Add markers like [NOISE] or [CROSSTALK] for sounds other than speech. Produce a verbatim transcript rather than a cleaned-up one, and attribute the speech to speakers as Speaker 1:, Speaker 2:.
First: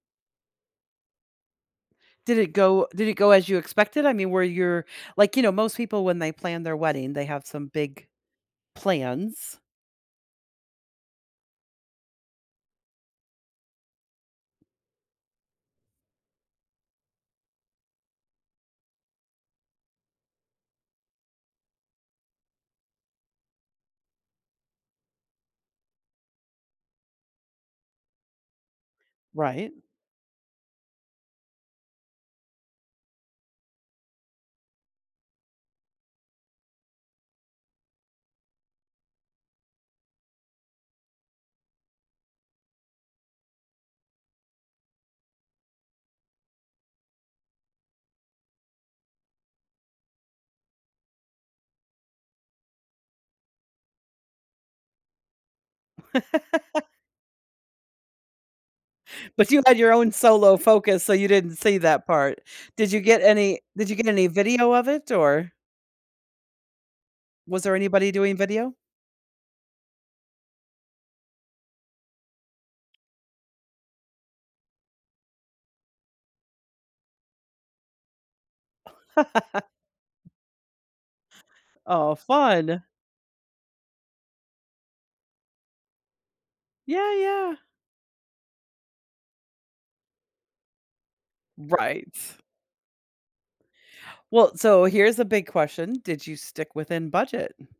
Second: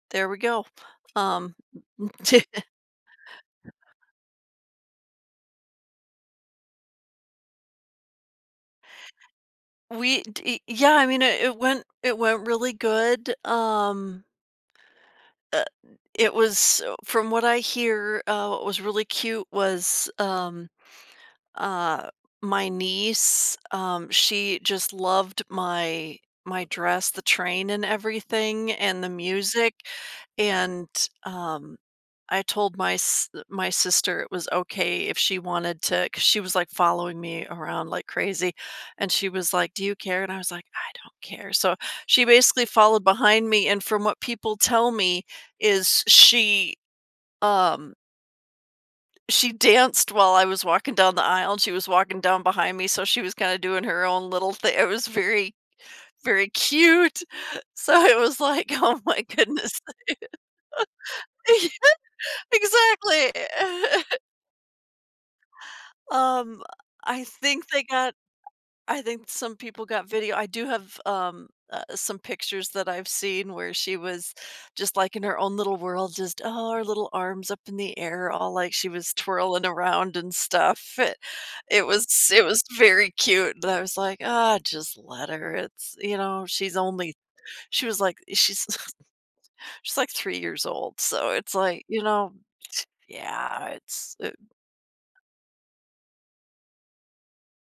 Speaker 1: There we go. Um, mm
Speaker 2: Did it
Speaker 1: [CHUCKLES]
Speaker 2: go Did it go as you expected? I mean, were your like, you know, most people when they plan their wedding, they have some big plans.
Speaker 1: We d Yeah, I mean, i it went it went really good, um uh, it was, uh, from what I hear, uh, what was really cute was, um, uh, my niece, um, she just loved my my dress, the train and everything, and the
Speaker 2: Right.
Speaker 1: music, and, um, I told my s uh, my sister it was okay if she wanted to 'cause she was like following me around like crazy, and she was like, "Do you care?" and I was like, "I don't care," so, she basically followed behind me, and from what people tell me is she, um she danced while I was walking down the aisle, and she was walking down behind me, so she was kind of doing her own little thi it was very very
Speaker 2: [LAUGHS]
Speaker 1: cute. So, it was like, "Oh my
Speaker 2: But you
Speaker 1: goodness."
Speaker 2: had your own solo focus, so you
Speaker 1: [LAUGHS]
Speaker 2: didn't see
Speaker 1: Uh-huh,
Speaker 2: that part. Did you get
Speaker 1: exactly.
Speaker 2: any Did you get
Speaker 1: [CHUCKLES]
Speaker 2: any video of it, or
Speaker 1: Um, I
Speaker 2: was
Speaker 1: think
Speaker 2: there
Speaker 1: they
Speaker 2: anybody
Speaker 1: got
Speaker 2: doing video?
Speaker 1: I think some people got video, I do have, um, uh, some pictures that I've seen where she was just, like, in her own little world, just Oh, her little arms up in the air, all like she was twirling
Speaker 2: [LAUGHS]
Speaker 1: around and stuff, [CHUCKLES] it was
Speaker 2: Oh,
Speaker 1: it was
Speaker 2: fun.
Speaker 1: very cute, but I was like, "Ah, just let her," it's, you know, she's
Speaker 2: Yeah,
Speaker 1: only
Speaker 2: yeah.
Speaker 1: She's, like she's [CHUCKLES] she's, like, three years old, so it's like, you
Speaker 2: Right.
Speaker 1: know [SCOFFS] Yeah, it's it
Speaker 2: Well, so here's a big question, did you stick within budget?